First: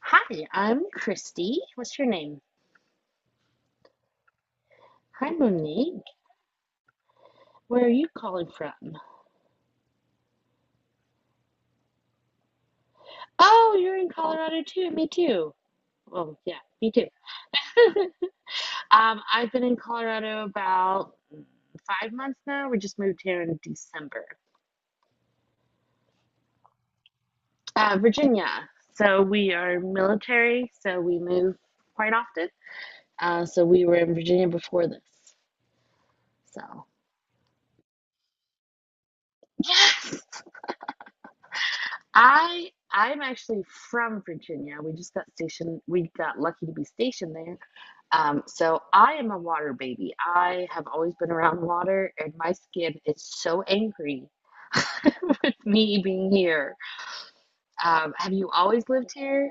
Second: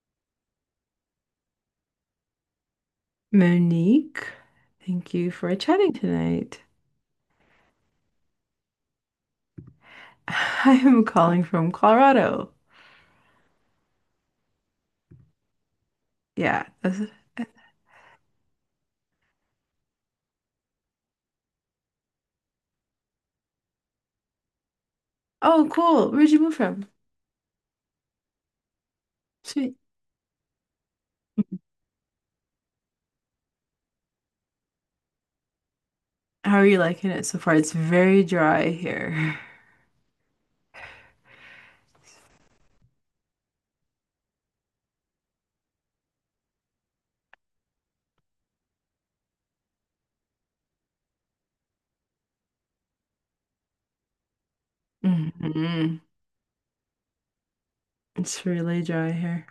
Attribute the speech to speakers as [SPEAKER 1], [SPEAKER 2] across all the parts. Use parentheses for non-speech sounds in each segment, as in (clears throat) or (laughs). [SPEAKER 1] Hi, I'm Christy. What's your name?
[SPEAKER 2] Monique, thank
[SPEAKER 1] Hi,
[SPEAKER 2] you for chatting
[SPEAKER 1] Monique.
[SPEAKER 2] tonight.
[SPEAKER 1] Where are you calling from?
[SPEAKER 2] (laughs) I am calling from Colorado.
[SPEAKER 1] Oh, you're in Colorado too. Me too. Well, yeah,
[SPEAKER 2] Yeah.
[SPEAKER 1] me too. (laughs) I've been in Colorado about 5 months now. We just moved here in December.
[SPEAKER 2] Oh, cool. Where'd you move from?
[SPEAKER 1] Virginia. So we
[SPEAKER 2] Sweet.
[SPEAKER 1] are military, so we move quite often. So we were in Virginia before this.
[SPEAKER 2] How are you
[SPEAKER 1] So
[SPEAKER 2] liking it so far? It's very dry here.
[SPEAKER 1] yes, I'm actually from Virginia. We just got stationed. We got lucky to be stationed there. So I am a water baby. I have always been around water, and my skin is so angry (laughs)
[SPEAKER 2] (laughs)
[SPEAKER 1] with
[SPEAKER 2] hmm
[SPEAKER 1] me being here. Have
[SPEAKER 2] It's
[SPEAKER 1] you
[SPEAKER 2] really
[SPEAKER 1] always
[SPEAKER 2] dry
[SPEAKER 1] lived
[SPEAKER 2] here.
[SPEAKER 1] here?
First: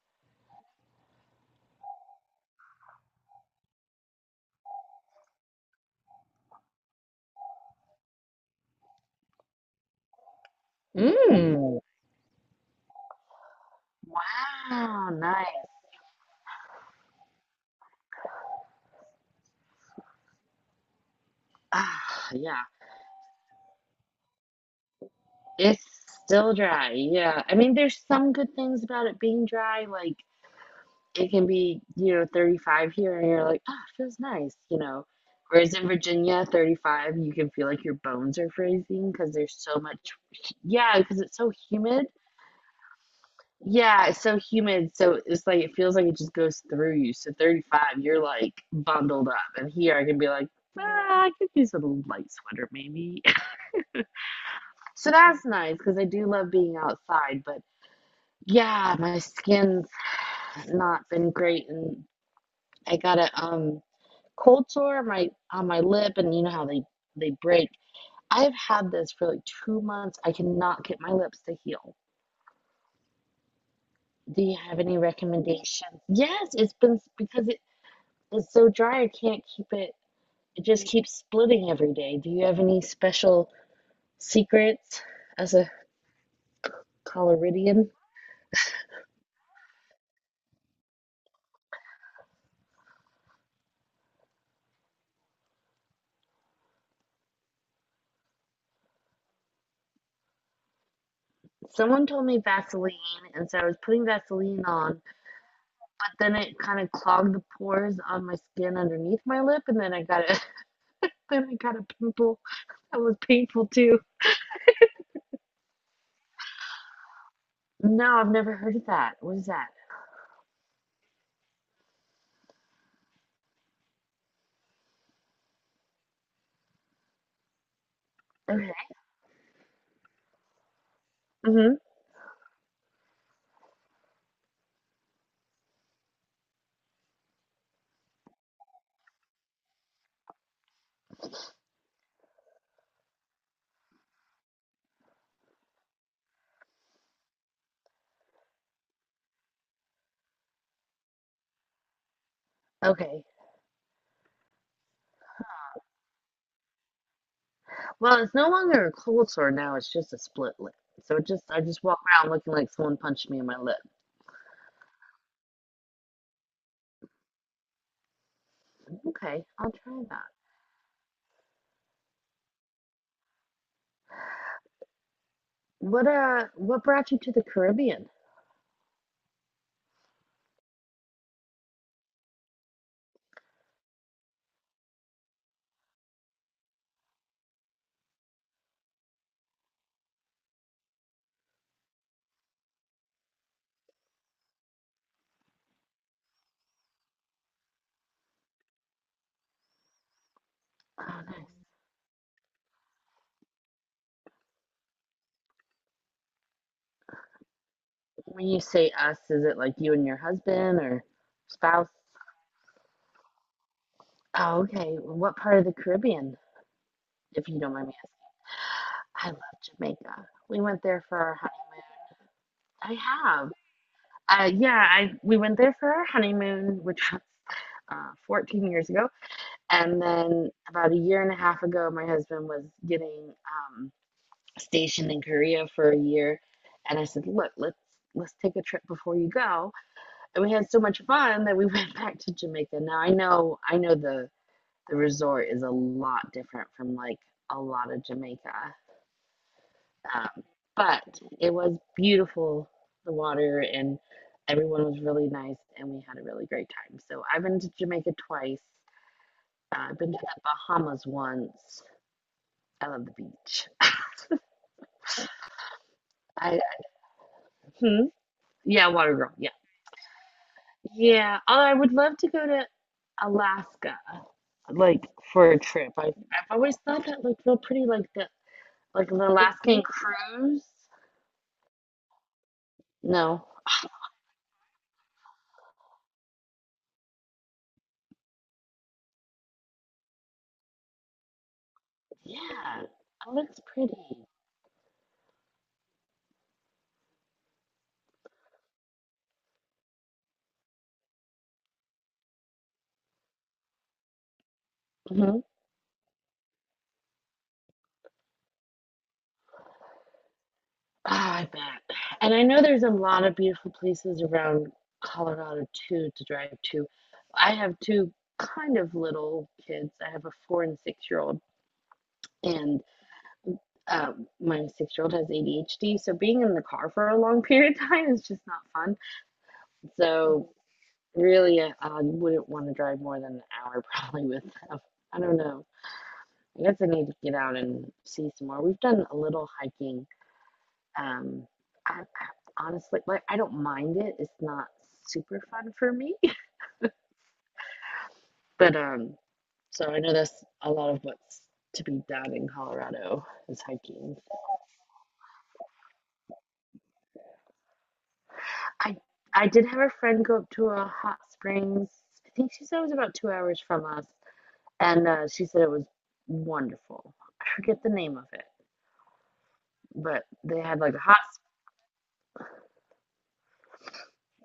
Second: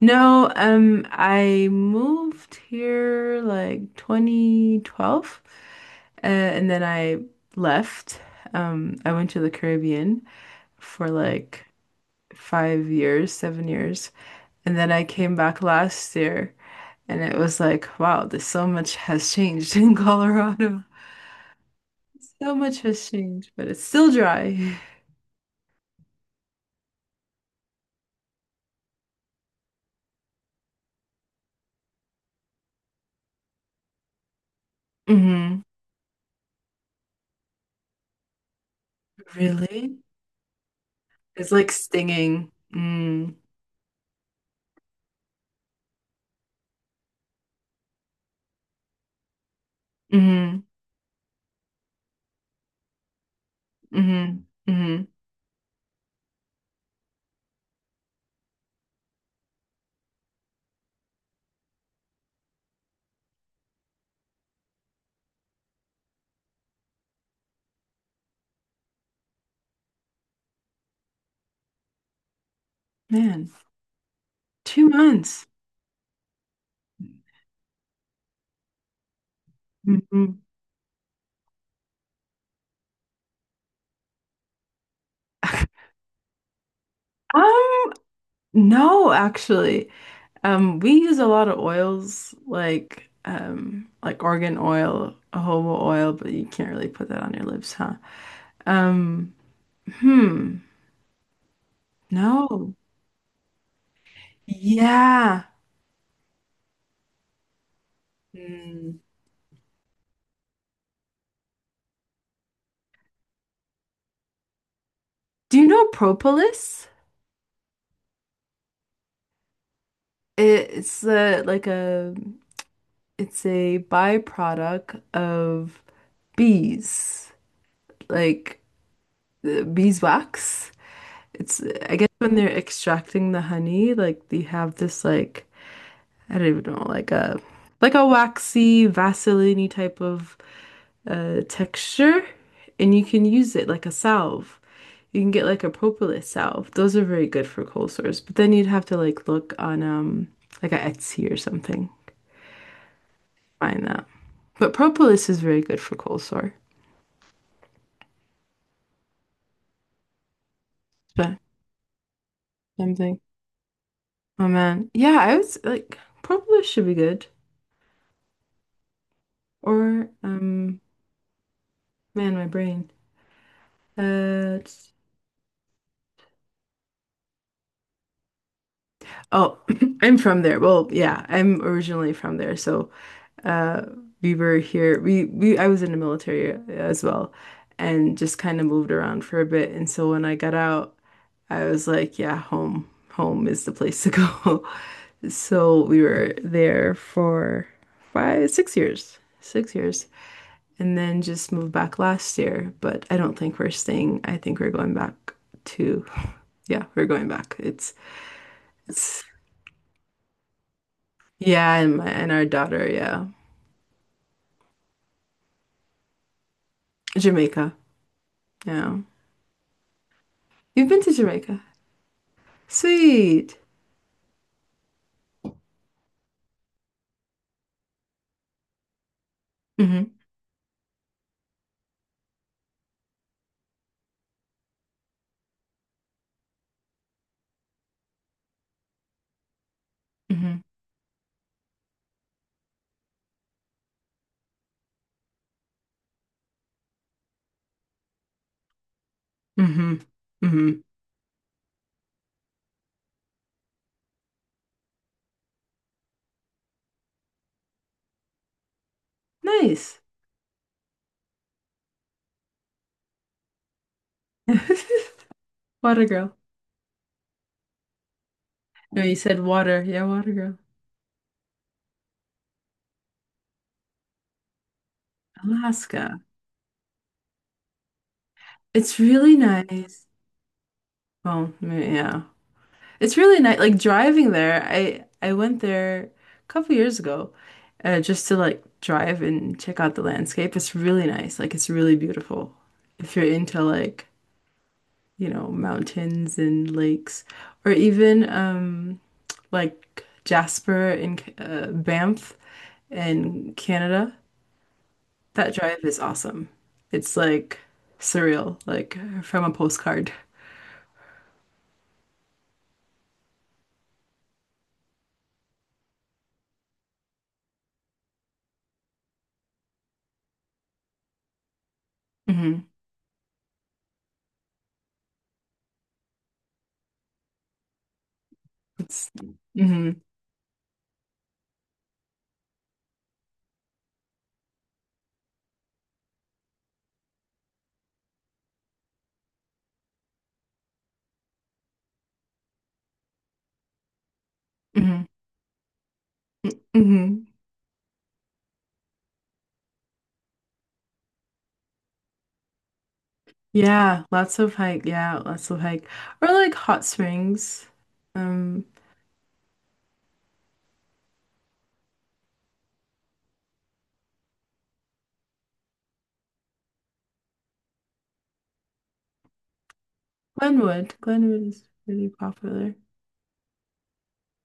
[SPEAKER 2] No, I moved here like 2012, and then I left. I went to the Caribbean for like
[SPEAKER 1] Mm,
[SPEAKER 2] 5 years, 7 years. And then I
[SPEAKER 1] wow,
[SPEAKER 2] came
[SPEAKER 1] nice.
[SPEAKER 2] back last year and it was like, wow, this so much has changed (laughs) in Colorado.
[SPEAKER 1] Ah,
[SPEAKER 2] So
[SPEAKER 1] yeah,
[SPEAKER 2] much has changed, but it's still dry.
[SPEAKER 1] it's still dry. Yeah, I mean, there's some good things about it being dry, like it can be, 35 here and you're like, it feels nice.
[SPEAKER 2] Hmm
[SPEAKER 1] Whereas in Virginia, 35, you can feel like your bones are freezing because there's so much,
[SPEAKER 2] Really?
[SPEAKER 1] yeah, because it's so
[SPEAKER 2] It's like
[SPEAKER 1] humid.
[SPEAKER 2] stinging. Mm.
[SPEAKER 1] Yeah, it's so humid. So it's like, it feels like it just goes through you. So 35, you're like bundled up. And here I can be like,
[SPEAKER 2] hmm
[SPEAKER 1] ah, I could use a little light sweater maybe. (laughs)
[SPEAKER 2] hmm hmm
[SPEAKER 1] So that's nice because I do love being outside. But yeah, my skin's not been great. And I gotta, cold sore on my lip, and you know how they break. I've had this for like 2 months. I cannot get my lips to heal.
[SPEAKER 2] Man,
[SPEAKER 1] Do you have
[SPEAKER 2] two
[SPEAKER 1] any
[SPEAKER 2] months.
[SPEAKER 1] recommendations? Yes, it's been, because it is so dry, I can't keep it,
[SPEAKER 2] Hmm
[SPEAKER 1] it just keeps splitting every day. Do you have any special secrets as a coloridian?
[SPEAKER 2] Um, no, actually. We use a lot of oils like organ oil, jojoba oil, but you can't really put that on your lips, huh? Um, hmm.
[SPEAKER 1] Someone told me
[SPEAKER 2] No.
[SPEAKER 1] vaseline, and so I was putting vaseline on,
[SPEAKER 2] Yeah.
[SPEAKER 1] but then it kind of clogged the pores on my skin
[SPEAKER 2] Mm.
[SPEAKER 1] underneath my lip, and then I got a (laughs) then I got a pimple that was painful too.
[SPEAKER 2] Do you know propolis?
[SPEAKER 1] No, I've never heard of that. What is that?
[SPEAKER 2] It's like a it's a byproduct of bees, like
[SPEAKER 1] Okay.
[SPEAKER 2] the beeswax. It's
[SPEAKER 1] Hmm.
[SPEAKER 2] I guess when they're extracting the honey, like they have this like I don't even know, like a waxy, vaseline type of texture, and you can use it like a salve. You can get like a propolis salve. Those are very good for cold sores. But then you'd have to like look on like a Etsy or something.
[SPEAKER 1] Okay.
[SPEAKER 2] Find that. But propolis is very good for cold sore.
[SPEAKER 1] Well, it's no longer a cold sore now. It's just a split lip. So it
[SPEAKER 2] But
[SPEAKER 1] just I just walk around looking like someone
[SPEAKER 2] something.
[SPEAKER 1] punched me in my lip.
[SPEAKER 2] Oh man. Yeah, I was like propolis should be good.
[SPEAKER 1] Okay, I'll try
[SPEAKER 2] Or
[SPEAKER 1] that.
[SPEAKER 2] man, my brain. Uh
[SPEAKER 1] What brought you to the Caribbean?
[SPEAKER 2] oh, (clears throat) I'm from there. Well, yeah, I'm originally from there, so uh we were here we I was in the military as well, and just kind of moved around for a bit, and so when I got out I was like, yeah, home is the place to go. (laughs) So we were there for five six years 6 years, and then
[SPEAKER 1] Oh, nice.
[SPEAKER 2] just moved back last year. But I don't think we're staying. I think we're going back to (laughs) yeah, we're going back. it's
[SPEAKER 1] When you say us,
[SPEAKER 2] it's
[SPEAKER 1] is it like you and your husband or
[SPEAKER 2] yeah,
[SPEAKER 1] spouse?
[SPEAKER 2] and my and our daughter. Yeah,
[SPEAKER 1] Oh, okay. What part of the Caribbean, if you don't
[SPEAKER 2] Jamaica.
[SPEAKER 1] mind me asking?
[SPEAKER 2] Yeah,
[SPEAKER 1] I love Jamaica. We went
[SPEAKER 2] you've been
[SPEAKER 1] there
[SPEAKER 2] to
[SPEAKER 1] for our
[SPEAKER 2] Jamaica.
[SPEAKER 1] honeymoon. I have.
[SPEAKER 2] Sweet.
[SPEAKER 1] Yeah, I we went there for our honeymoon, which was 14 years ago, and
[SPEAKER 2] Mm-hmm.
[SPEAKER 1] then about a year and a half ago, my husband was getting stationed in Korea for a year, and I said, "Look, let's take a trip before you go." And we
[SPEAKER 2] Mm-hmm.
[SPEAKER 1] had so much fun that we (laughs) went back to Jamaica. Now I know the resort is a lot different from like a lot of Jamaica,
[SPEAKER 2] Mm-hmm.
[SPEAKER 1] um,
[SPEAKER 2] Mm-hmm.
[SPEAKER 1] but it was beautiful, the water, and everyone was really nice, and we had a really great time. So I've been to Jamaica twice. I've
[SPEAKER 2] Nice.
[SPEAKER 1] been to the Bahamas once. I love the beach.
[SPEAKER 2] (laughs) Water girl.
[SPEAKER 1] I, hmm? Yeah,
[SPEAKER 2] No,
[SPEAKER 1] water
[SPEAKER 2] you
[SPEAKER 1] girl.
[SPEAKER 2] said
[SPEAKER 1] Yeah,
[SPEAKER 2] water. Yeah, water girl.
[SPEAKER 1] yeah. Although I would love to go to Alaska, like for a trip. I've
[SPEAKER 2] Alaska.
[SPEAKER 1] always thought that looked real pretty, like the
[SPEAKER 2] It's
[SPEAKER 1] like an
[SPEAKER 2] really
[SPEAKER 1] Alaskan
[SPEAKER 2] nice.
[SPEAKER 1] cruise.
[SPEAKER 2] Well, mm, yeah. It's really
[SPEAKER 1] No,
[SPEAKER 2] nice. Like driving there, I went there a couple years ago, just to like drive and check out the landscape. It's really nice. Like it's really beautiful.
[SPEAKER 1] yeah,
[SPEAKER 2] If you're
[SPEAKER 1] it
[SPEAKER 2] into
[SPEAKER 1] looks
[SPEAKER 2] like
[SPEAKER 1] pretty.
[SPEAKER 2] mountains and lakes, or even like Jasper in Banff in Canada.
[SPEAKER 1] Mm-hmm.
[SPEAKER 2] That drive is awesome. It's like surreal, like from a postcard.
[SPEAKER 1] Ah, I bet. And I know there's a lot of beautiful places around Colorado too to drive to. I have two kind of little kids. I have a 4 and 6 year old,
[SPEAKER 2] Hmm
[SPEAKER 1] and my 6 year old has ADHD. So being in the car for a long (laughs) period of time is just not fun.
[SPEAKER 2] It's hmm
[SPEAKER 1] So really, I wouldn't want to drive more than an hour (laughs) probably with them. I don't know. I guess I need to get out and see some more. We've done a little hiking. Um, I honestly, I don't mind it. It's not
[SPEAKER 2] hmm
[SPEAKER 1] super fun for me, (laughs)
[SPEAKER 2] hmm
[SPEAKER 1] but so I know that's a lot of what's to be done in Colorado is
[SPEAKER 2] Yeah,
[SPEAKER 1] hiking.
[SPEAKER 2] lots of hike. Yeah, lots of hike. Or like hot springs. Um,
[SPEAKER 1] I I did have a friend go up to a hot springs. I think she said it was about 2 hours from us, and she said it was wonderful. I forget the name of it, but they had like
[SPEAKER 2] Glenwood.
[SPEAKER 1] a hot,
[SPEAKER 2] Glenwood is pretty popular.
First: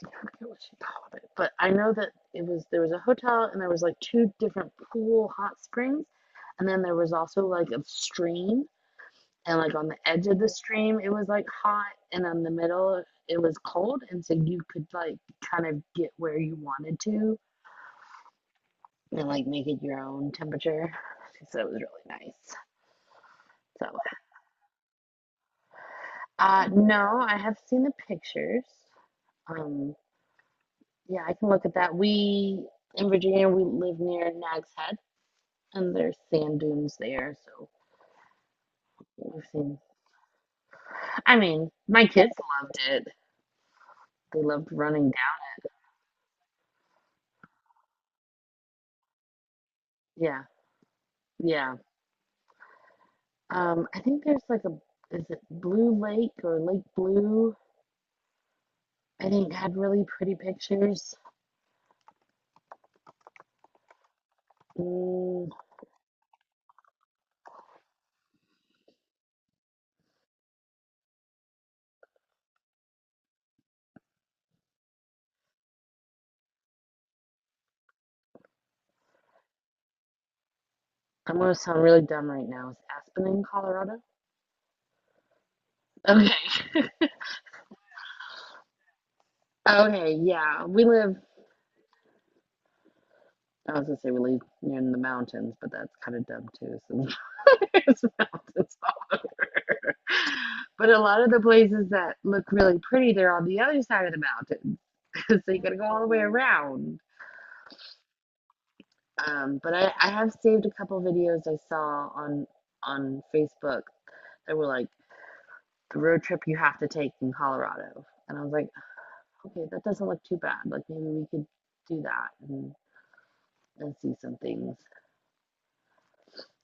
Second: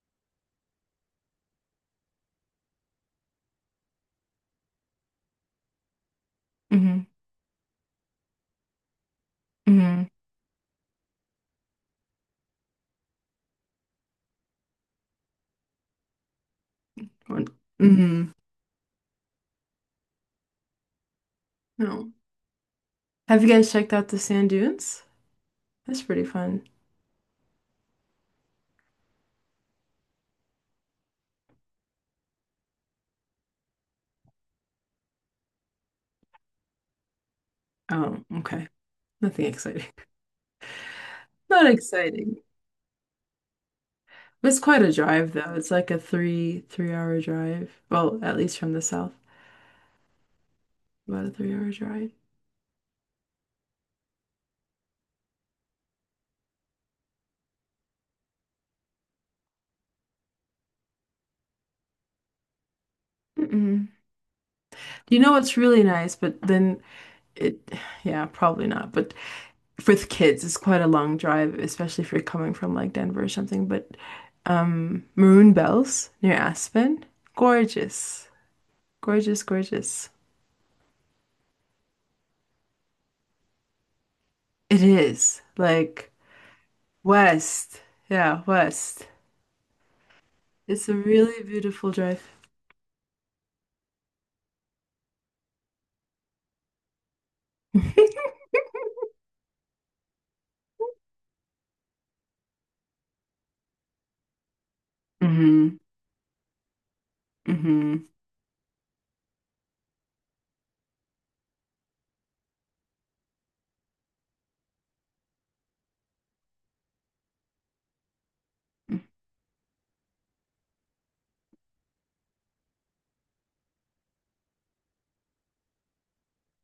[SPEAKER 1] I forget what she called it, but I know that it was there was a hotel and there was like two different pool hot springs, and then there
[SPEAKER 2] Hmm
[SPEAKER 1] was also like a stream, and like on the
[SPEAKER 2] hmm
[SPEAKER 1] edge of the stream it was like hot, and on the middle it was cold, and so you could like kind of get where you wanted to,
[SPEAKER 2] hmm
[SPEAKER 1] and like make it your own temperature. So it was really
[SPEAKER 2] No.
[SPEAKER 1] nice.
[SPEAKER 2] Have you guys checked out the
[SPEAKER 1] So
[SPEAKER 2] sand dunes? That's pretty fun.
[SPEAKER 1] uh, no, I have seen the pictures. Um, yeah, I can look at that. We In Virginia we live near Nags Head, and there's sand dunes there. So
[SPEAKER 2] Oh, okay.
[SPEAKER 1] we've
[SPEAKER 2] Nothing
[SPEAKER 1] seen.
[SPEAKER 2] exciting.
[SPEAKER 1] I
[SPEAKER 2] (laughs) Not
[SPEAKER 1] mean, my kids
[SPEAKER 2] exciting.
[SPEAKER 1] loved it. They
[SPEAKER 2] It's
[SPEAKER 1] loved
[SPEAKER 2] quite a
[SPEAKER 1] running down.
[SPEAKER 2] drive though. It's like a three hour drive. Well, at least from the south,
[SPEAKER 1] Yeah,
[SPEAKER 2] about a 3 hour
[SPEAKER 1] yeah.
[SPEAKER 2] drive.
[SPEAKER 1] I think there's like a, is it Blue Lake or Lake Blue? I think had really pretty pictures.
[SPEAKER 2] Mm-mm. You know
[SPEAKER 1] Mm,
[SPEAKER 2] what's really nice, but then it, (sighs) yeah, probably not. But for the kids, it's quite a long drive, especially if you're coming from like Denver or something. But Maroon Bells near Aspen, gorgeous, gorgeous, gorgeous.
[SPEAKER 1] I'm gonna sound really dumb right now. Is Aspen in Colorado?
[SPEAKER 2] It is like.
[SPEAKER 1] Okay. (laughs)
[SPEAKER 2] West. Yeah, west.
[SPEAKER 1] Okay, yeah.
[SPEAKER 2] It's a really beautiful drive.
[SPEAKER 1] I was gonna say we live near the mountains, but that's kind of dumb too, since (laughs) there's mountains. (laughs) But a lot of the places that look really pretty, they're on the other side of the mountain.
[SPEAKER 2] (laughs)
[SPEAKER 1] (laughs) So you
[SPEAKER 2] hmm
[SPEAKER 1] gotta go all the way around.
[SPEAKER 2] hmm
[SPEAKER 1] But I have saved a couple videos I saw on Facebook that were like the road trip you have to take in Colorado. And I was like, okay, that doesn't look too bad. Like maybe we could do that and see some things.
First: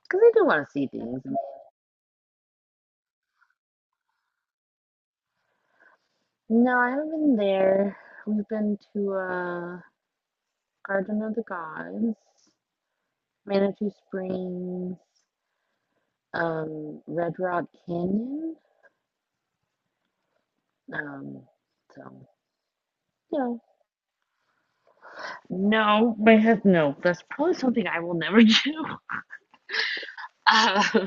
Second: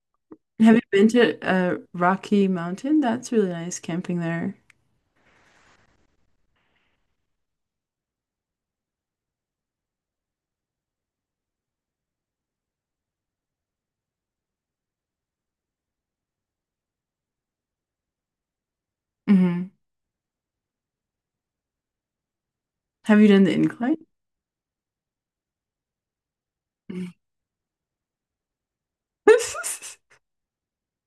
[SPEAKER 1] Because I do want to
[SPEAKER 2] Have you
[SPEAKER 1] see
[SPEAKER 2] been
[SPEAKER 1] things.
[SPEAKER 2] to Rocky Mountain? That's really nice camping there.
[SPEAKER 1] No, I haven't been there. We've been to Garden of the Gods. Manitou Springs, Red Rock Canyon.
[SPEAKER 2] Hmm
[SPEAKER 1] Um, so,
[SPEAKER 2] Have you
[SPEAKER 1] you
[SPEAKER 2] done the
[SPEAKER 1] know.
[SPEAKER 2] incline?
[SPEAKER 1] No, my head, no.
[SPEAKER 2] Mm.
[SPEAKER 1] That's probably something I will never do.
[SPEAKER 2] (laughs)
[SPEAKER 1] Uh, (laughs)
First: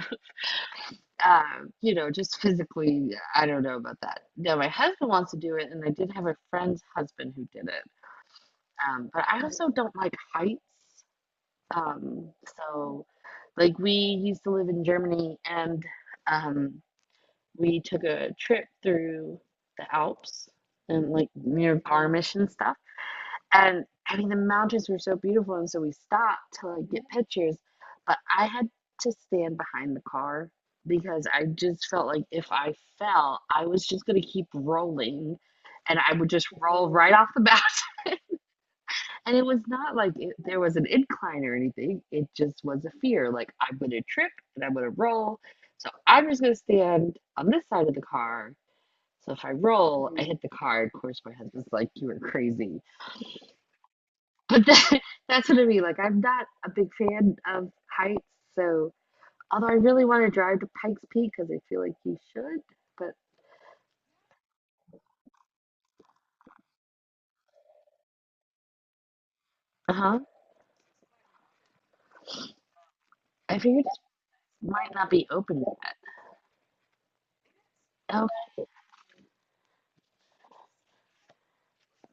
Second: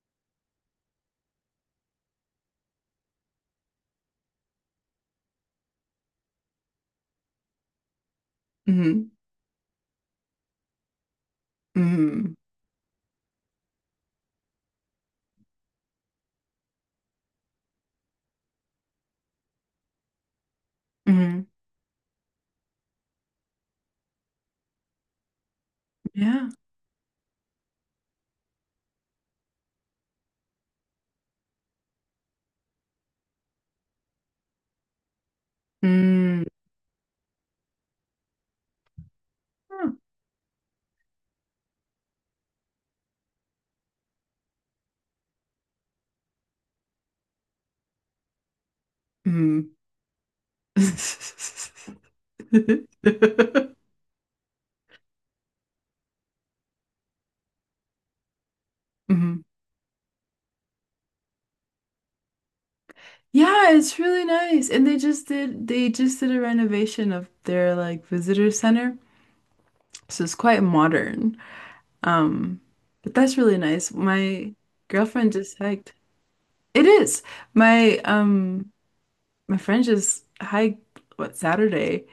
[SPEAKER 1] uh, you know, just physically, I don't know about that. No, my husband wants to do it, and I did have a friend's husband who did it.
[SPEAKER 2] Mm-hmm.
[SPEAKER 1] But I also don't like heights.
[SPEAKER 2] hmm
[SPEAKER 1] So, like, we used to live in Germany, and um, we took a trip through the Alps and like
[SPEAKER 2] hmm
[SPEAKER 1] near Garmisch and stuff. And I mean, the mountains were so beautiful, and so we
[SPEAKER 2] Yeah.
[SPEAKER 1] stopped to like get pictures. But I had to stand behind the car because I just felt like if I fell, I was just gonna keep rolling, and I would
[SPEAKER 2] Mm.
[SPEAKER 1] just roll right off the bat. (laughs) And it was
[SPEAKER 2] Huh.
[SPEAKER 1] not like there was an incline or anything. It just was a fear, like I'm gonna trip and I'm gonna roll. So I'm just gonna stand on this side of the car so if I
[SPEAKER 2] Mm.
[SPEAKER 1] roll, I, mm, hit the card. Of course, my husband's like, "You are
[SPEAKER 2] (laughs)
[SPEAKER 1] crazy," but (laughs) that's what I mean. Like, I'm not a big fan of heights, so,
[SPEAKER 2] hmm
[SPEAKER 1] although I really want to drive to Pikes Peak because I feel like you should, but
[SPEAKER 2] Yeah, it's really nice. And they just did a renovation of their like visitor center.
[SPEAKER 1] uh huh,
[SPEAKER 2] So it's quite modern. Um, but that's really
[SPEAKER 1] I figured
[SPEAKER 2] nice.
[SPEAKER 1] it
[SPEAKER 2] My
[SPEAKER 1] might not be
[SPEAKER 2] girlfriend just
[SPEAKER 1] open
[SPEAKER 2] hiked.
[SPEAKER 1] yet.
[SPEAKER 2] It is. My
[SPEAKER 1] Oh
[SPEAKER 2] my friend just hiked what Saturday,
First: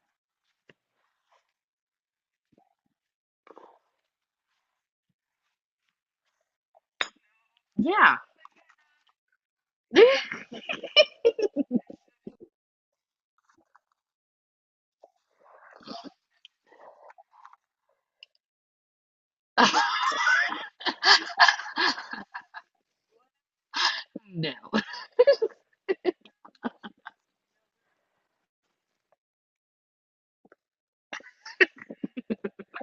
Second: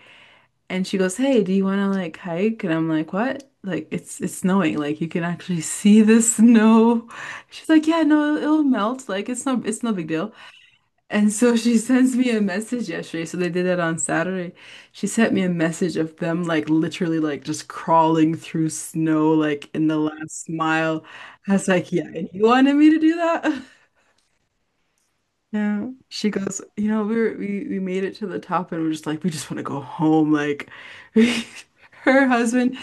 [SPEAKER 2] and she goes, "Hey, do you want to like hike?" And I'm like, "What?" Like it's snowing. Like you can actually (laughs) see the snow. She's like, "Yeah,
[SPEAKER 1] yeah.
[SPEAKER 2] no, it'll melt. Like it's no big deal."
[SPEAKER 1] (laughs)
[SPEAKER 2] And so she (laughs) sends me a message yesterday. So they did it on Saturday. She sent me a message of them like literally like just crawling through snow like
[SPEAKER 1] Oh,
[SPEAKER 2] in the last mile. I was like, yeah, and you wanted me to do that? (laughs)
[SPEAKER 1] no.
[SPEAKER 2] Yeah. She goes, you know, we were, we made it to the top, and we're just like, we just want to go home. Like (laughs) her husband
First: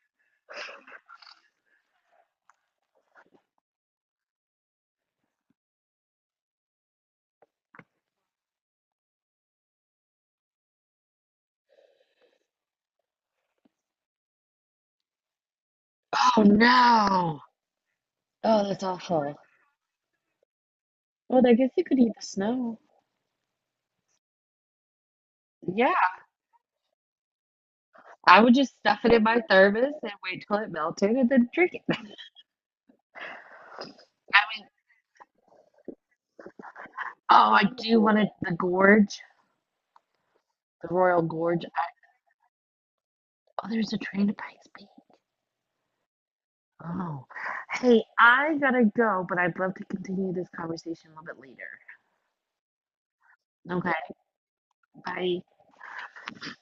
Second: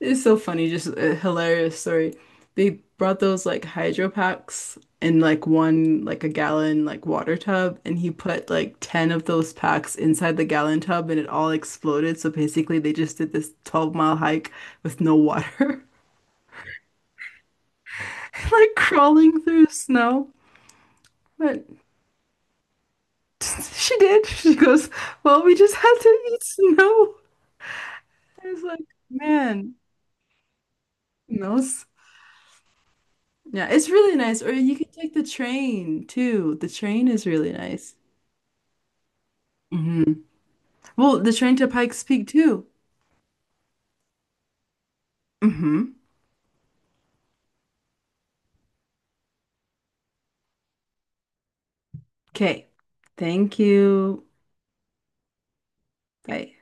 [SPEAKER 2] is so funny, just a hilarious story. They brought those like hydro packs in like one like a gallon like water tub, and he put like 10 of those packs inside the gallon tub, and it all exploded. So basically they just did this 12-mile hike with no water,
[SPEAKER 1] Oh no.
[SPEAKER 2] (laughs)
[SPEAKER 1] Oh,
[SPEAKER 2] like
[SPEAKER 1] that's awful.
[SPEAKER 2] crawling through snow.
[SPEAKER 1] Well, I
[SPEAKER 2] But
[SPEAKER 1] guess you could eat the snow.
[SPEAKER 2] (laughs) she did. She goes, well, we just had
[SPEAKER 1] Yeah,
[SPEAKER 2] to eat snow.
[SPEAKER 1] I
[SPEAKER 2] I
[SPEAKER 1] would
[SPEAKER 2] was
[SPEAKER 1] just
[SPEAKER 2] like,
[SPEAKER 1] stuff it in my
[SPEAKER 2] man,
[SPEAKER 1] thermos and wait till it melted and then
[SPEAKER 2] no.
[SPEAKER 1] drink it. (laughs) I mean,
[SPEAKER 2] Yeah, it's really nice. Or you can take the train too. The train is really
[SPEAKER 1] oh, I
[SPEAKER 2] nice.
[SPEAKER 1] do want to, the gorge.
[SPEAKER 2] Hmm
[SPEAKER 1] The
[SPEAKER 2] Well,
[SPEAKER 1] Royal
[SPEAKER 2] the train
[SPEAKER 1] Gorge.
[SPEAKER 2] to
[SPEAKER 1] I,
[SPEAKER 2] Pikes Peak too.
[SPEAKER 1] oh, there's a train to Pikes Peak.
[SPEAKER 2] Hmm
[SPEAKER 1] Oh, hey, I gotta go, but I'd love to continue this conversation a little bit later.
[SPEAKER 2] Okay. Thank
[SPEAKER 1] Okay,
[SPEAKER 2] you.
[SPEAKER 1] bye.
[SPEAKER 2] Bye.